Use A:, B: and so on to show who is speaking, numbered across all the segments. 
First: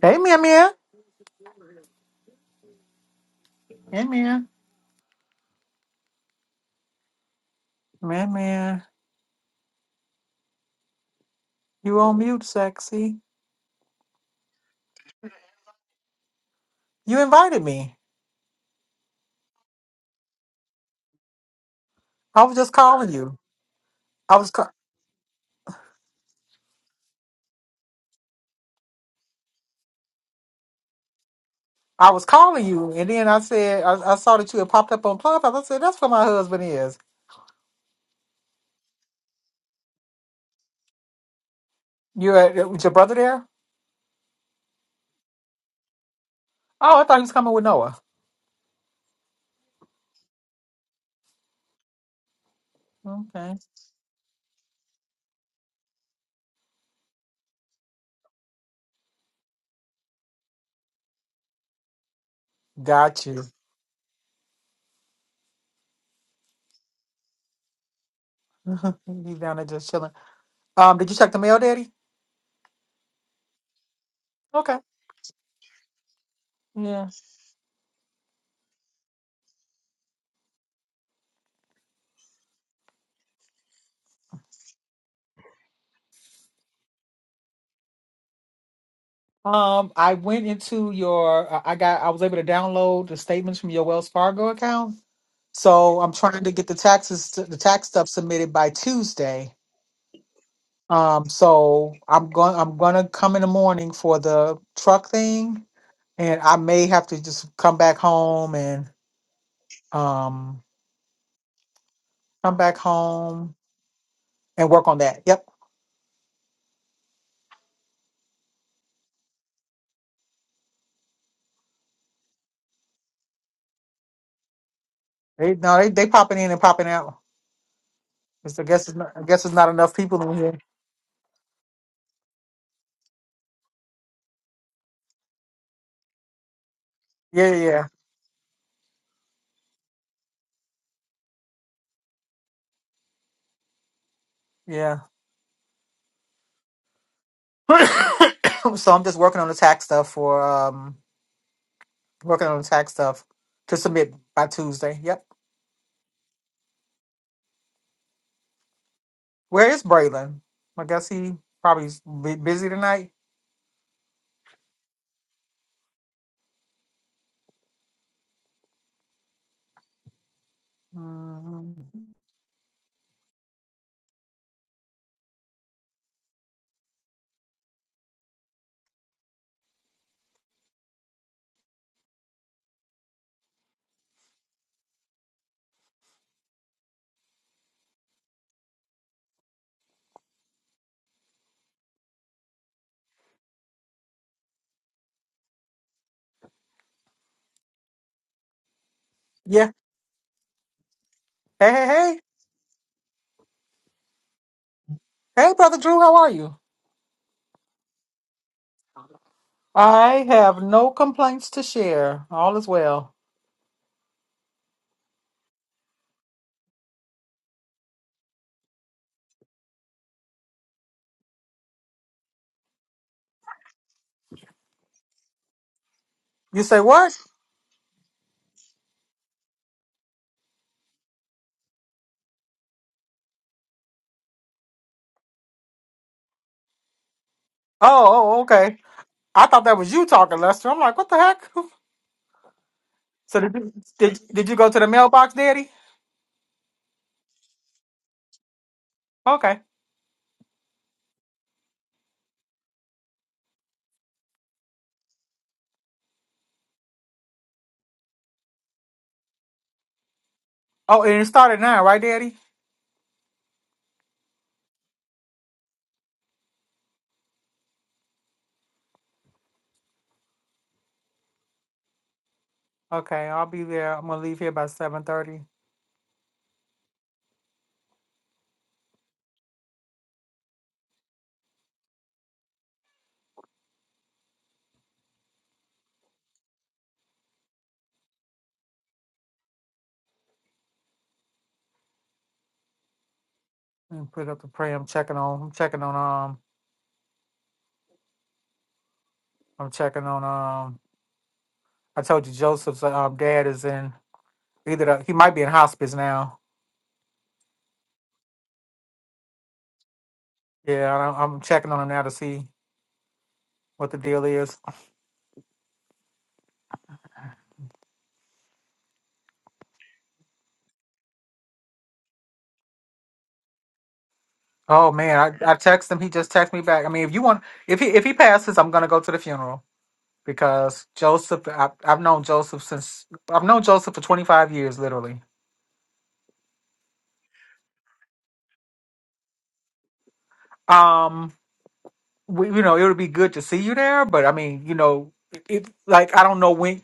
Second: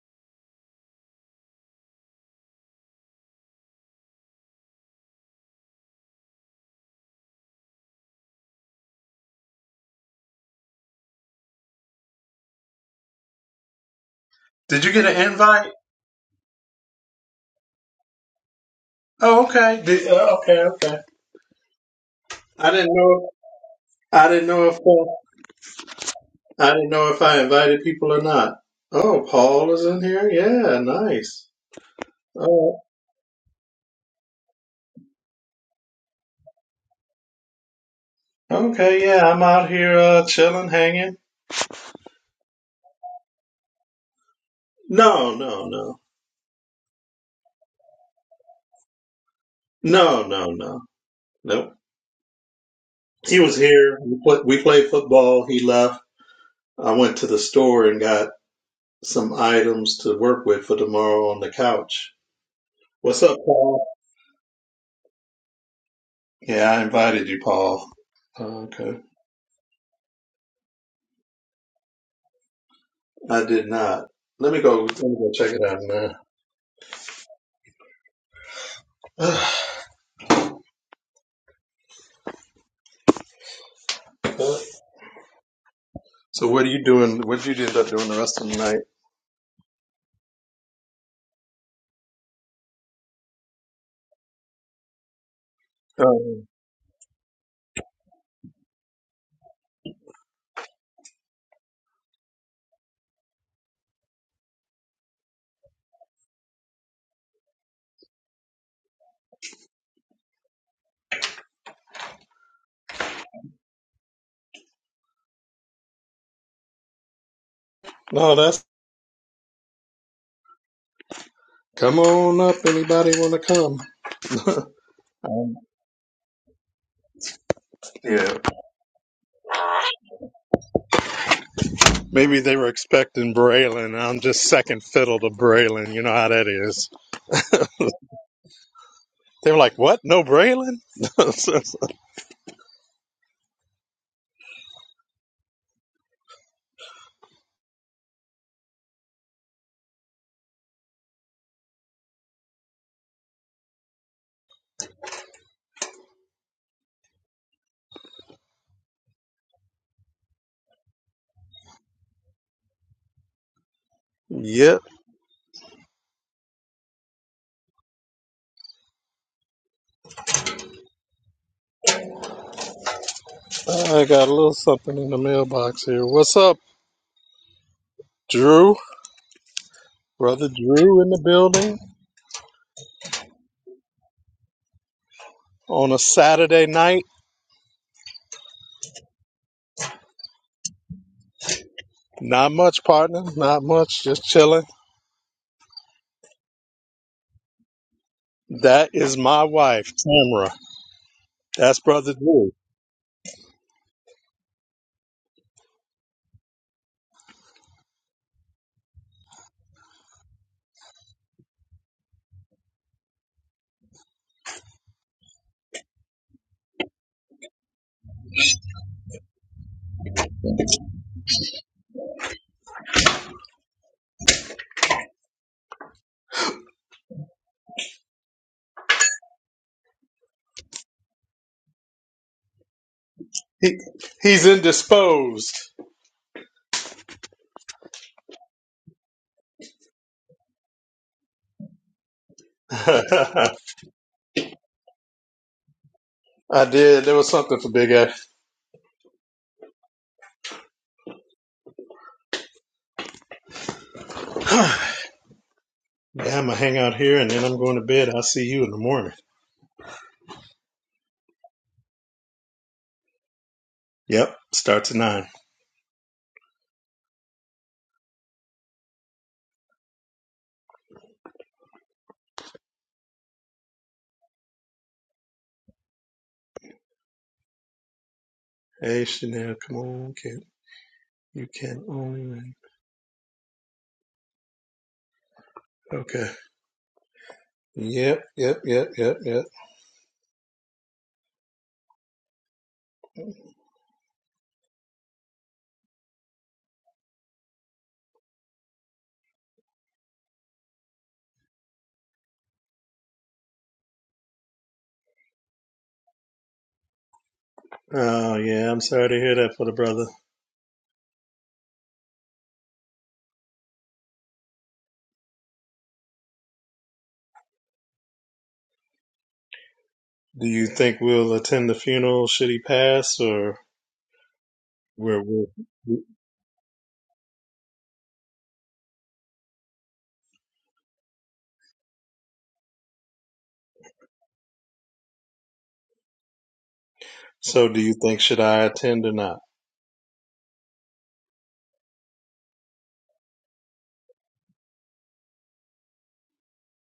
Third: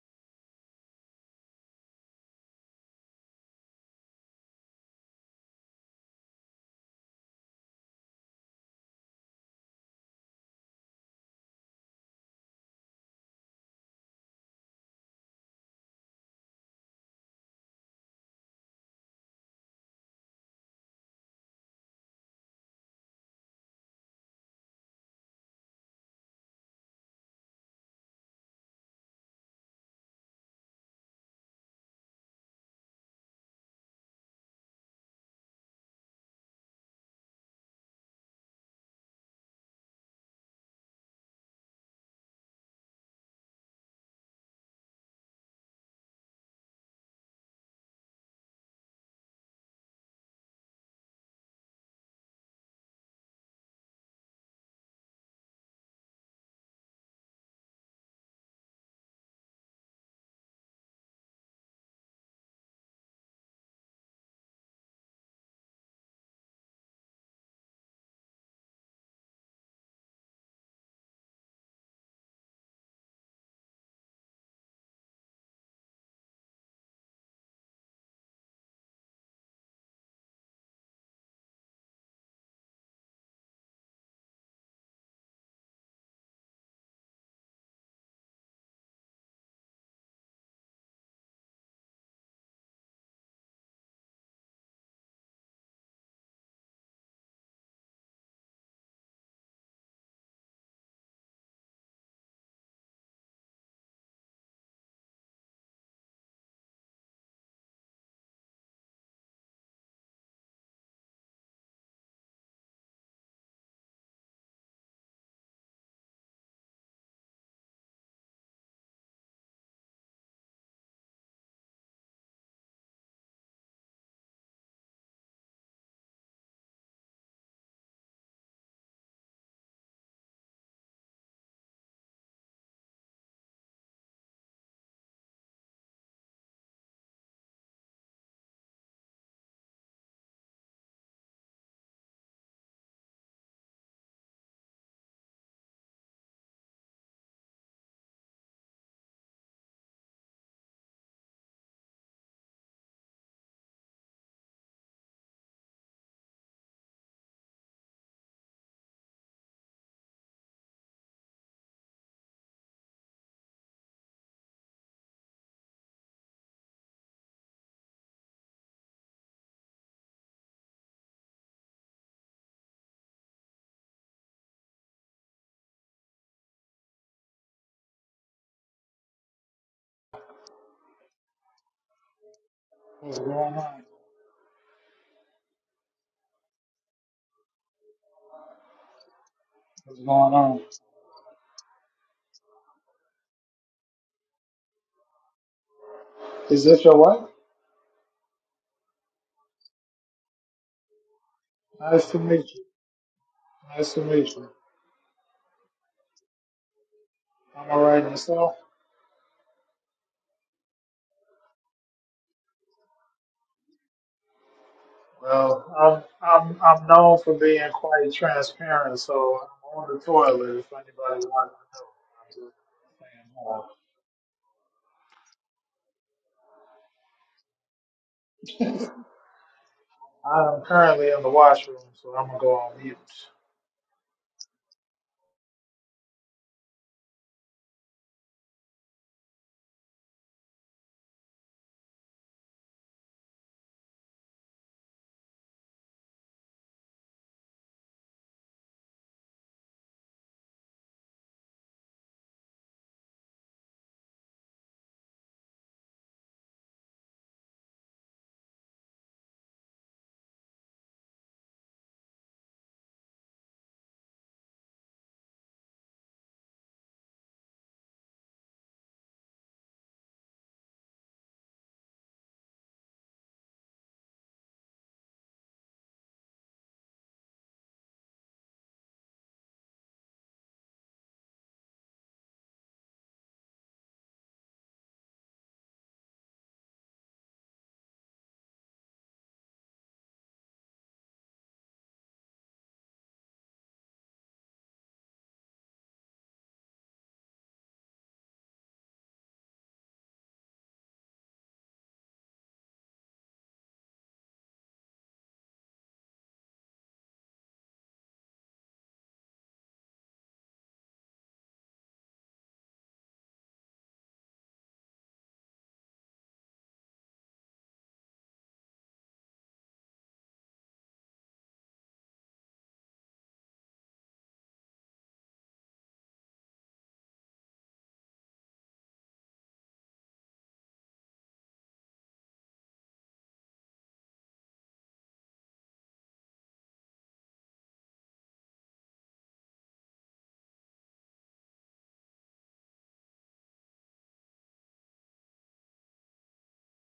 A: Hey, Mia Mia. Hey, Mia. Mia Mia. You on mute, sexy.
B: Did you get an invite?
A: You invited me.
B: Oh, okay. Did, uh, okay, okay.
A: I was
B: I
A: just
B: didn't
A: calling
B: know.
A: you.
B: I
A: I
B: didn't
A: was
B: know
A: ca-
B: if uh, I didn't know if I invited people or not. Oh, Paul is in here. Yeah, nice.
A: I was calling
B: Oh,
A: you, and then I said I, I saw that you had popped up on Clubhouse. I said that's where my husband is.
B: okay. Yeah, I'm out here uh, chilling, hanging.
A: You at, with your brother there?
B: No, no, no,
A: Oh, I thought he was coming with Noah.
B: no, no, no, nope. He was
A: Okay,
B: here. We, play, we played football. He left. I went to the store and got some items to work with for tomorrow on the couch. What's
A: got
B: up,
A: you.
B: Paul? Yeah, I invited you, Paul. Oh, okay.
A: He's down there just chilling. Um, did you check the mail, Daddy?
B: I did not. Let me
A: Okay.
B: go. Let me go check it out, man.
A: Yeah.
B: so, what are you doing? What did you end up doing the rest of the night?
A: Um, I went into your. I I got. I was able to download the statements from your Wells Fargo account So I'm trying
B: Um,
A: to get the taxes, the tax stuff submitted by Tuesday. Um, so I'm going, I'm gonna come in the morning for the truck thing, and I may have to just come back home and um come back home and work on that. Yep.
B: no, that's come on up. Anybody want to come?
A: They
B: Um,
A: no, they they popping in and popping out.
B: yeah.
A: It's, I guess it's not, I guess it's not enough people in here.
B: Maybe they were expecting Braylon. and I'm just second fiddle to Braylon. You know how that is.
A: Yeah,
B: They were like, "What? No Braylon?"
A: yeah, yeah. so I'm just working on the tax stuff for um working on the tax stuff to submit by Tuesday. Yep. Where is Braylon? I guess he probably bu- busy tonight.
B: yep.
A: Mm,
B: I got a little something in the mailbox here. What's up, Drew? Brother Drew in the building
C: What's going on?
B: on a Saturday night.
C: What's going on?
B: Not much, partner. Not much. Just chilling.
C: Is this your wife?
B: That is my
A: yeah.
B: wife, Tamra.
A: Hey,
B: That's
A: hey,
C: Nice
B: brother
C: to
A: hey.
C: meet
B: Drew.
C: you. Nice to meet you.
A: Hey, Brother Drew, how are you?
C: I'm all right yourself.
A: I have no complaints to share. All is well.
C: Well, I'm I'm I'm known for being quite transparent, so I'm on the toilet if anybody wants to know. I'm just saying, uh,
A: You say what?
C: I am currently in the washroom, so I'm gonna go on mute.
B: He he's indisposed.
A: Oh, oh oh, okay. I thought that was you talking, Lester. I'm like, what the heck? So
B: I
A: did you, did, did you go to the mailbox, Daddy?
B: did. There was something for Big A.
A: Okay.
B: yeah, I'm gonna hang out here and then I'm going to bed. I'll see you in the morning.
A: Oh, and it started now, right, Daddy?
B: Yep. Starts at nine.
A: Okay, I'll be there. I'm gonna leave here by seven thirty
B: Hey Chanel, come on, kid. You can only win. Okay. Yep, yep, yep, yep, yep.
A: and put up the prayer. I'm checking on. I'm checking on. Um, I'm checking on. um, I told you Joseph's um, dad is in either the, he might be in hospice now.
B: Oh yeah, I'm sorry to hear that for the brother.
A: Yeah, I don't, I'm checking on him now to see what the deal is.
B: Do you think we'll attend the funeral should he pass or
A: Oh
B: we're
A: man,
B: we'll
A: I, I text him. He just texted me back. I mean, if you want, if he if he passes, I'm gonna go to the funeral because Joseph. I, I've known Joseph since I've known Joseph for 25 years, literally.
B: So do you think should I attend or not?
A: Um, we, you know, it would be good to see you there, but I mean, you know, it, like I don't know when.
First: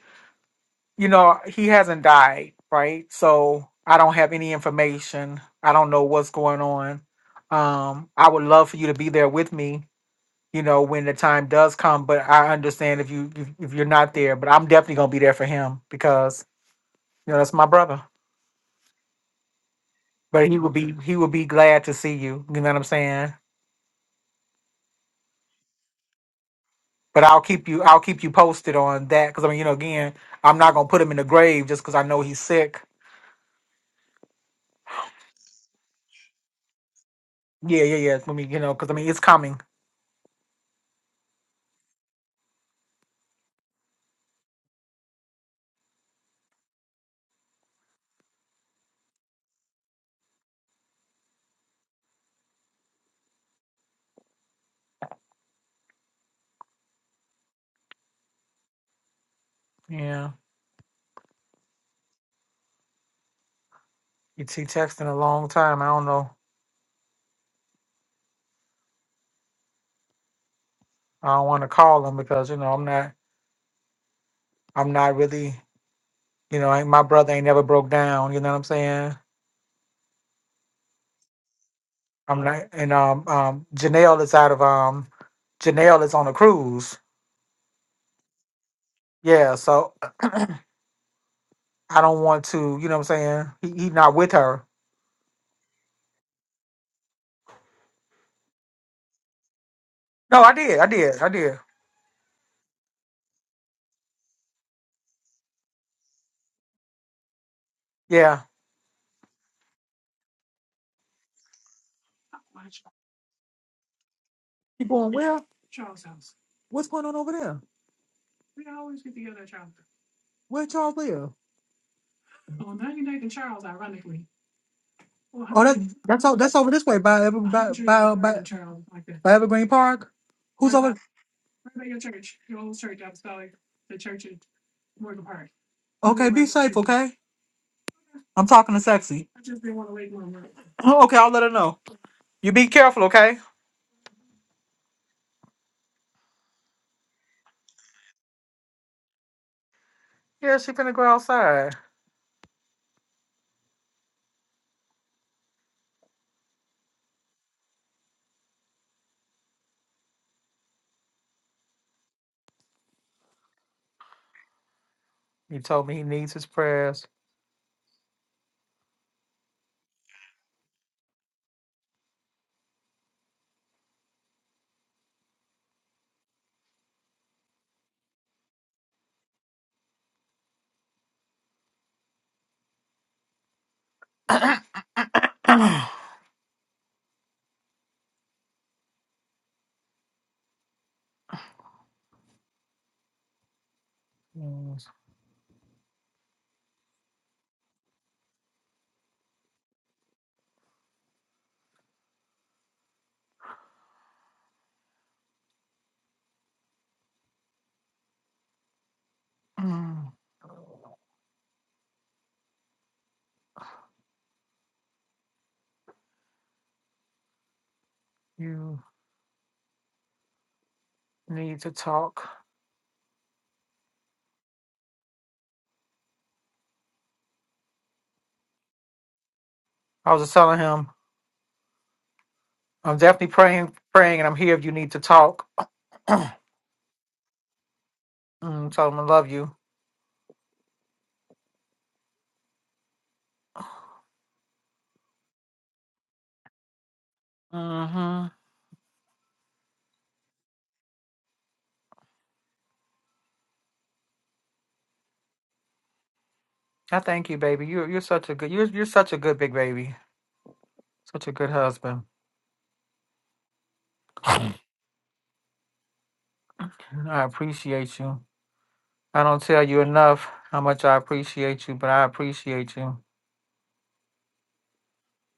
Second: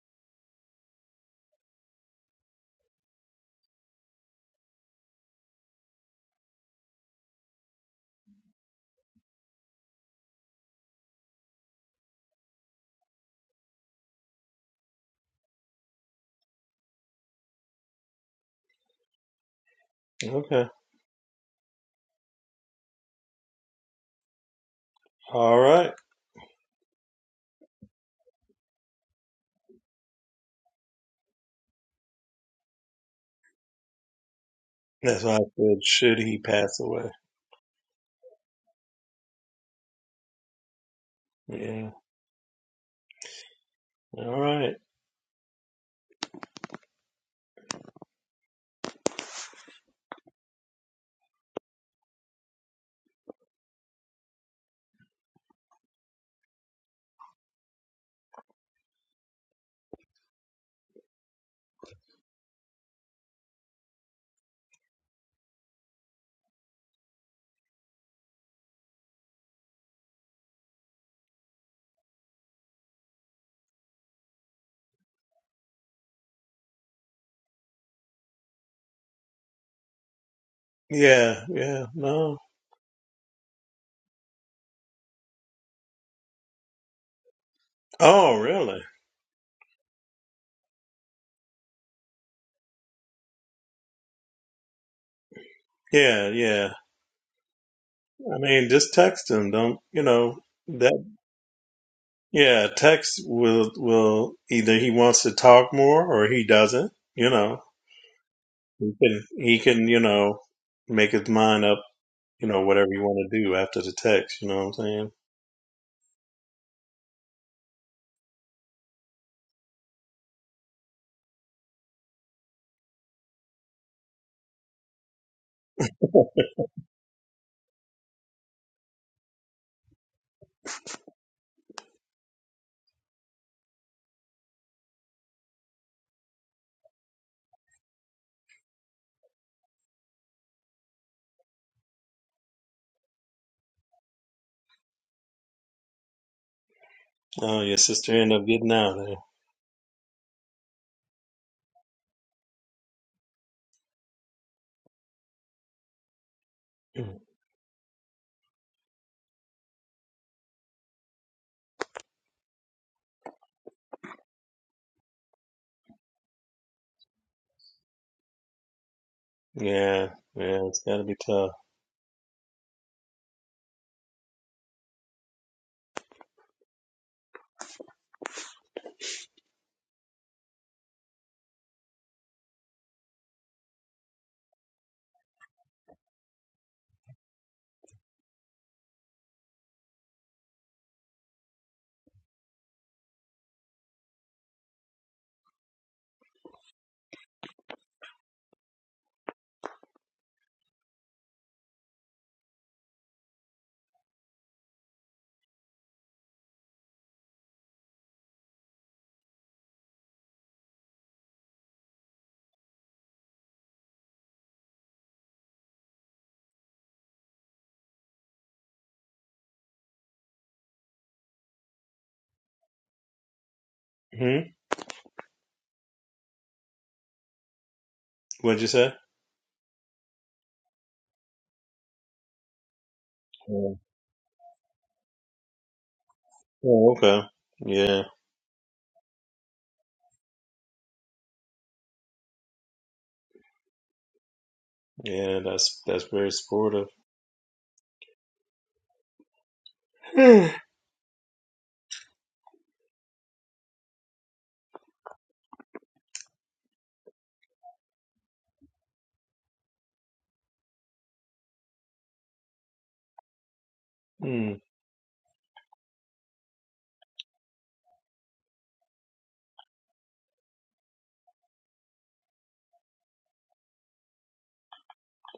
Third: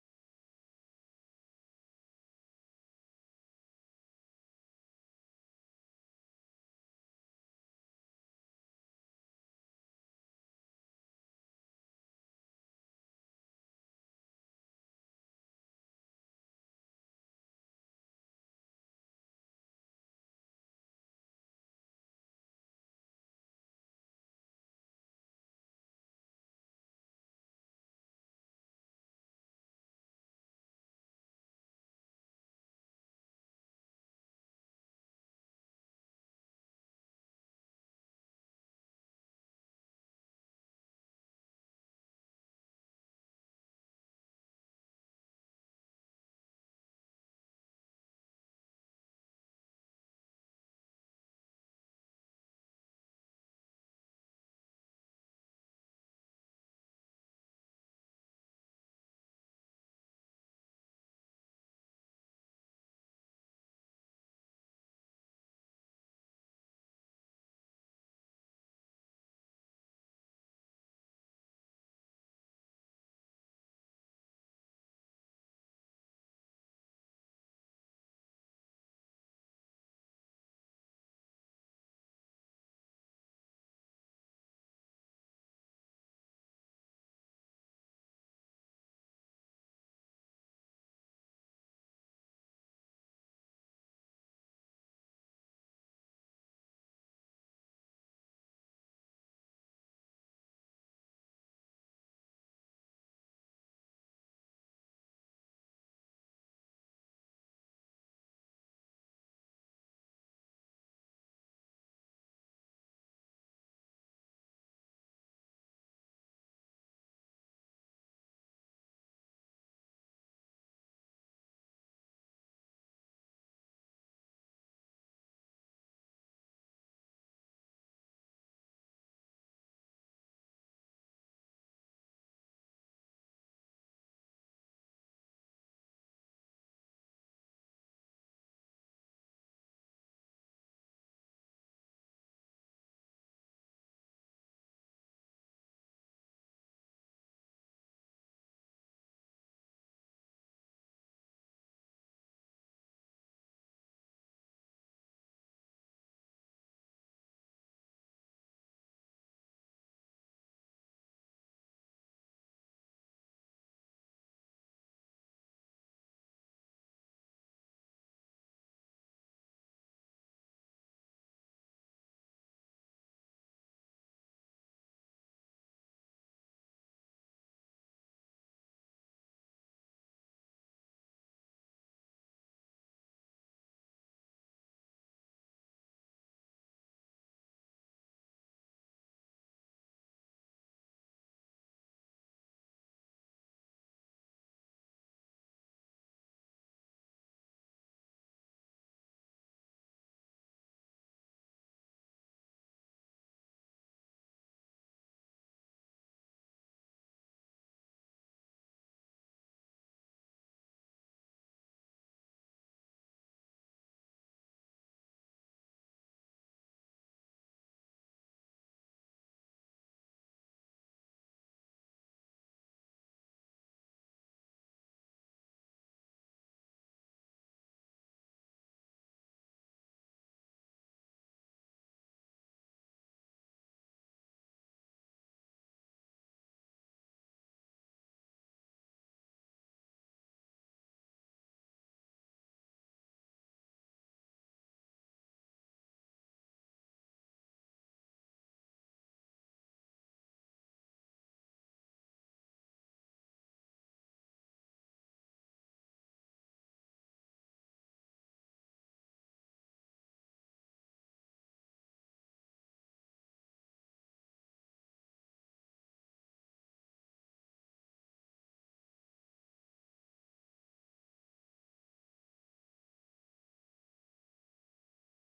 A: you know, he hasn't died, right? So I don't have any information. I don't know what's going on. Um, I would love for you to be there with me, you know, when the time does come. But I understand if you if, if you're not there. But I'm definitely gonna be there for him because you know that's my brother. But he
B: Okay.
A: would be he would be glad to see you. You know what I'm saying?
B: All right.
A: But I'll keep you I'll keep you posted on that because I mean you know again I'm not gonna put him in the grave just because I know he's sick.
B: That's why I said should he pass away.
A: Yeah, yeah, yeah. I mean you know because I mean it's coming.
B: Yeah. All right.
A: Yeah. ET texting a long time. I don't know. I don't want to call him because you know I'm not. I'm not really. You know, ain't- my brother ain't never broke down. You know what I'm saying?
B: Yeah, yeah, no.
A: I'm not. And um, um, Janelle is out of um, Janelle is on a cruise.
B: Oh, really?
A: Yeah, so I don't want to. You know what I'm saying? He he not with her.
B: Yeah, yeah. I mean, just text him. Don't, you know,
A: No, I did. I
B: that
A: did. I did.
B: yeah, text will will either he wants to talk more or he doesn't, you know.
A: Yeah.
B: He can he can, you know, make his mind up, you know, whatever you want to do after the text, you know what I'm
A: You
B: saying?
A: going where? What's going on over there? Where y'all live? Oh, that, that's all. That's over this way by Ever by by by, by Evergreen Park. Who's over? Okay, be safe, okay? I'm talking to sexy. okay, I'll let her know. You be careful, okay?
B: Oh, your sister ended up getting out of
A: Yeah, she finna go outside.
B: there.
A: He told me he needs his prayers.
B: Yeah, yeah, it's gotta be tough.
A: Yes. Mm, you need to talk.
B: Hmm? What'd you say?
A: I was just telling him, I'm definitely
B: Yeah.
A: praying, praying, and I'm here if you need to talk.
B: Oh, okay. Yeah,
A: Mm, told him I love you.
B: yeah, that's that's very supportive.
A: Mm-hmm. I thank you, baby. You're you're such a good you're you're such a good big baby. Such a good husband.
B: Hmm.
A: I appreciate you. I don't tell you enough how much I appreciate you, but I appreciate you.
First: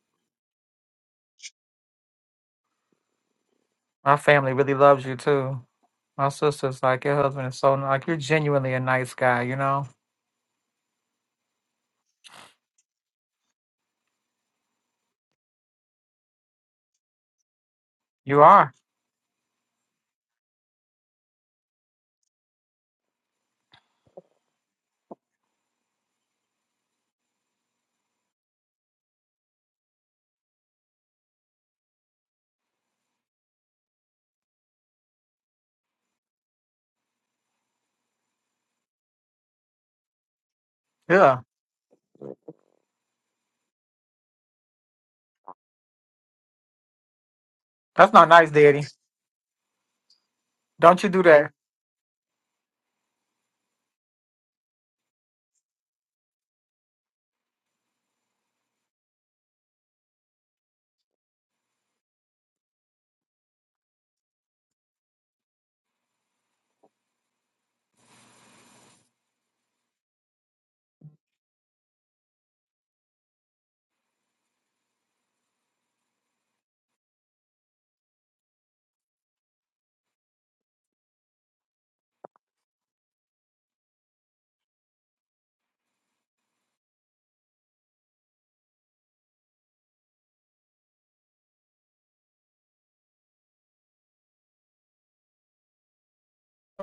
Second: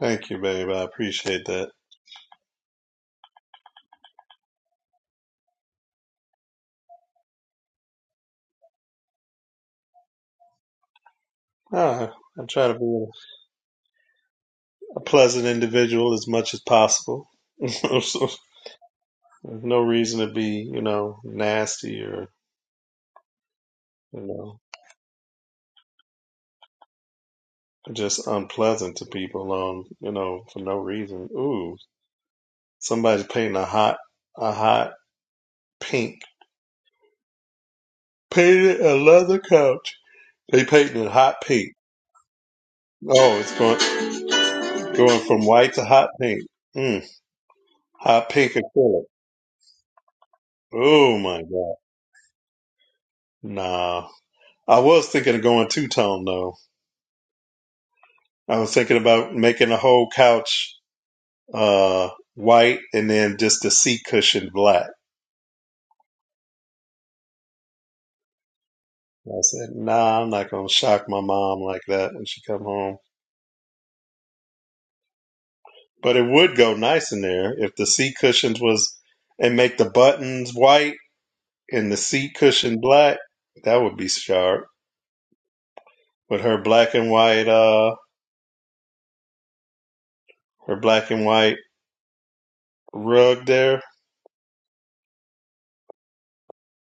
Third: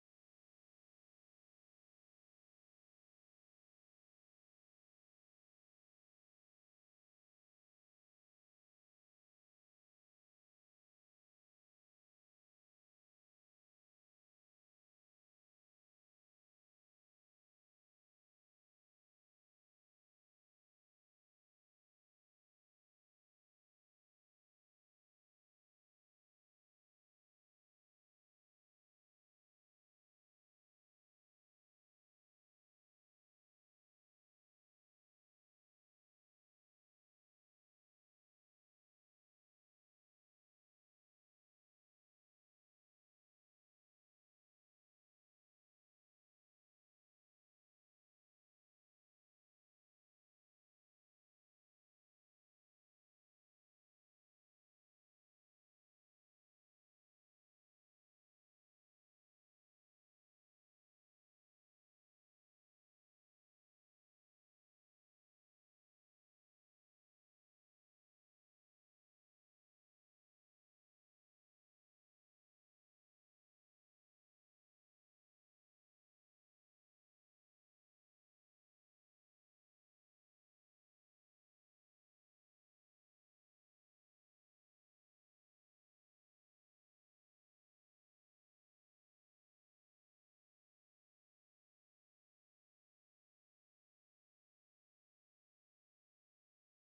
B: Thank you, babe. I appreciate that.
A: My family really loves you too. My sister's like, your husband is so like you're genuinely a nice guy, you know?
B: Ah, I try to be a pleasant individual as much as possible. There's
A: You are.
B: no reason to be, you know, nasty or, you know, just unpleasant to people on, you know, for no reason. Ooh, somebody's painting a hot, a hot pink. Painted a leather couch. They painting it hot
A: Yeah.
B: pink. Oh, it's going going from white to hot pink. Mm,
A: That's
B: hot
A: not nice,
B: pink
A: Daddy.
B: acrylic.
A: Don't you
B: Oh
A: do
B: my
A: that.
B: god. Nah. I was thinking of going two tone though. I was thinking about making the whole couch uh white and then just the seat cushion black. I said, nah, I'm not gonna shock my mom like that when she come home. But it would go nice in there if the seat cushions was and make the buttons white and the seat cushion black. That would be sharp. with her black and white uh her black and white rug there.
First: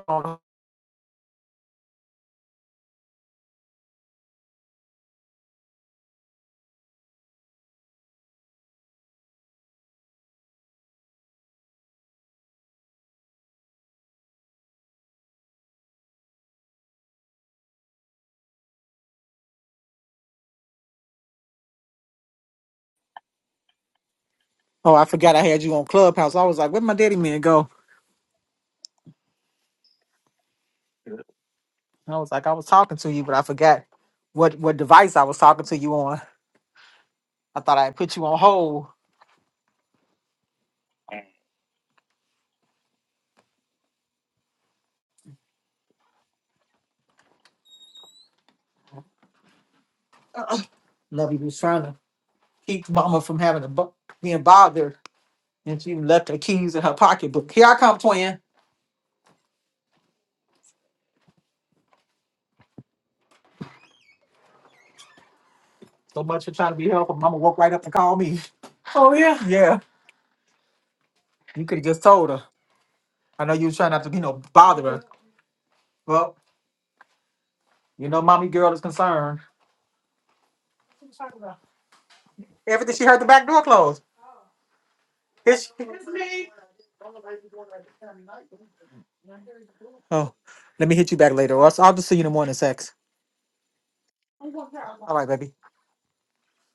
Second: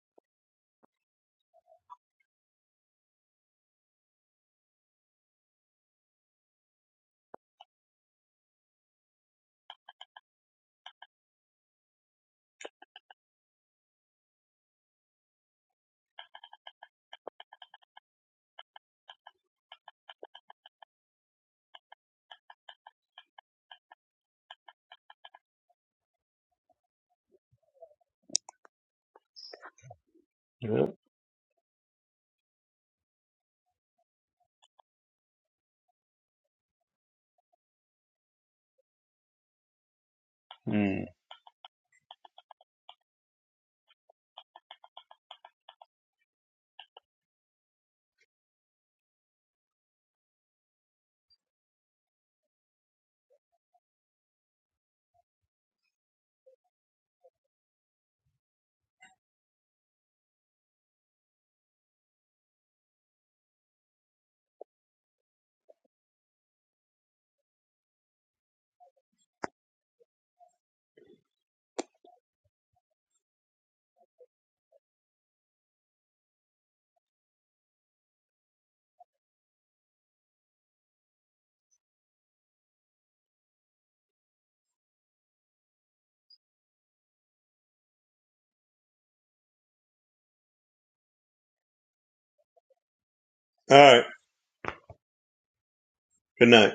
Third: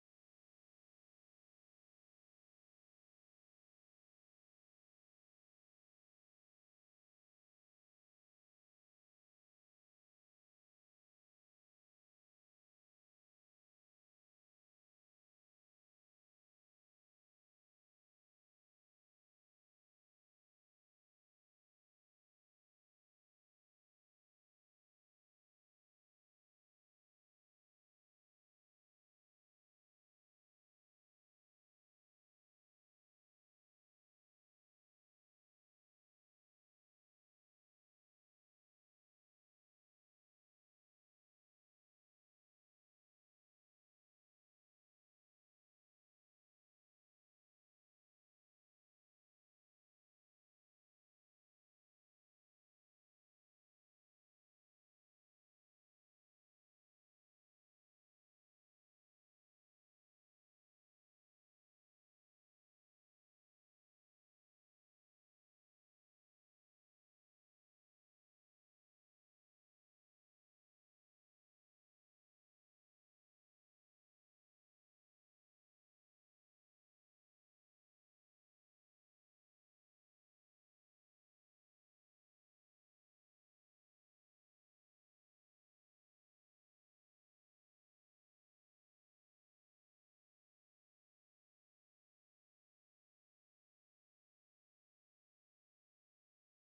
A: Oh, I forgot I had you on Clubhouse. I was like, where would my daddy man go?
B: Yep.
A: And I was like, I was talking to you, but I forgot what what device I was talking to you on. I thought I had put you on hold.
B: Mm.
A: Lovey was trying to keep Mama from having to bu- being bothered, and she left her keys in her pocketbook. Here I come, twin. So much for trying to be helpful. Mama walked right up and called me. Oh yeah, yeah. You could have just told her. I know you was trying not to, you know, bother her. Well, you know, mommy girl is concerned. Everything she heard the back door close. Here she- It's me. Oh, let me hit you back later. Or else I'll just see you in the morning, sex.
B: All right.
A: All right, baby.
B: Good night.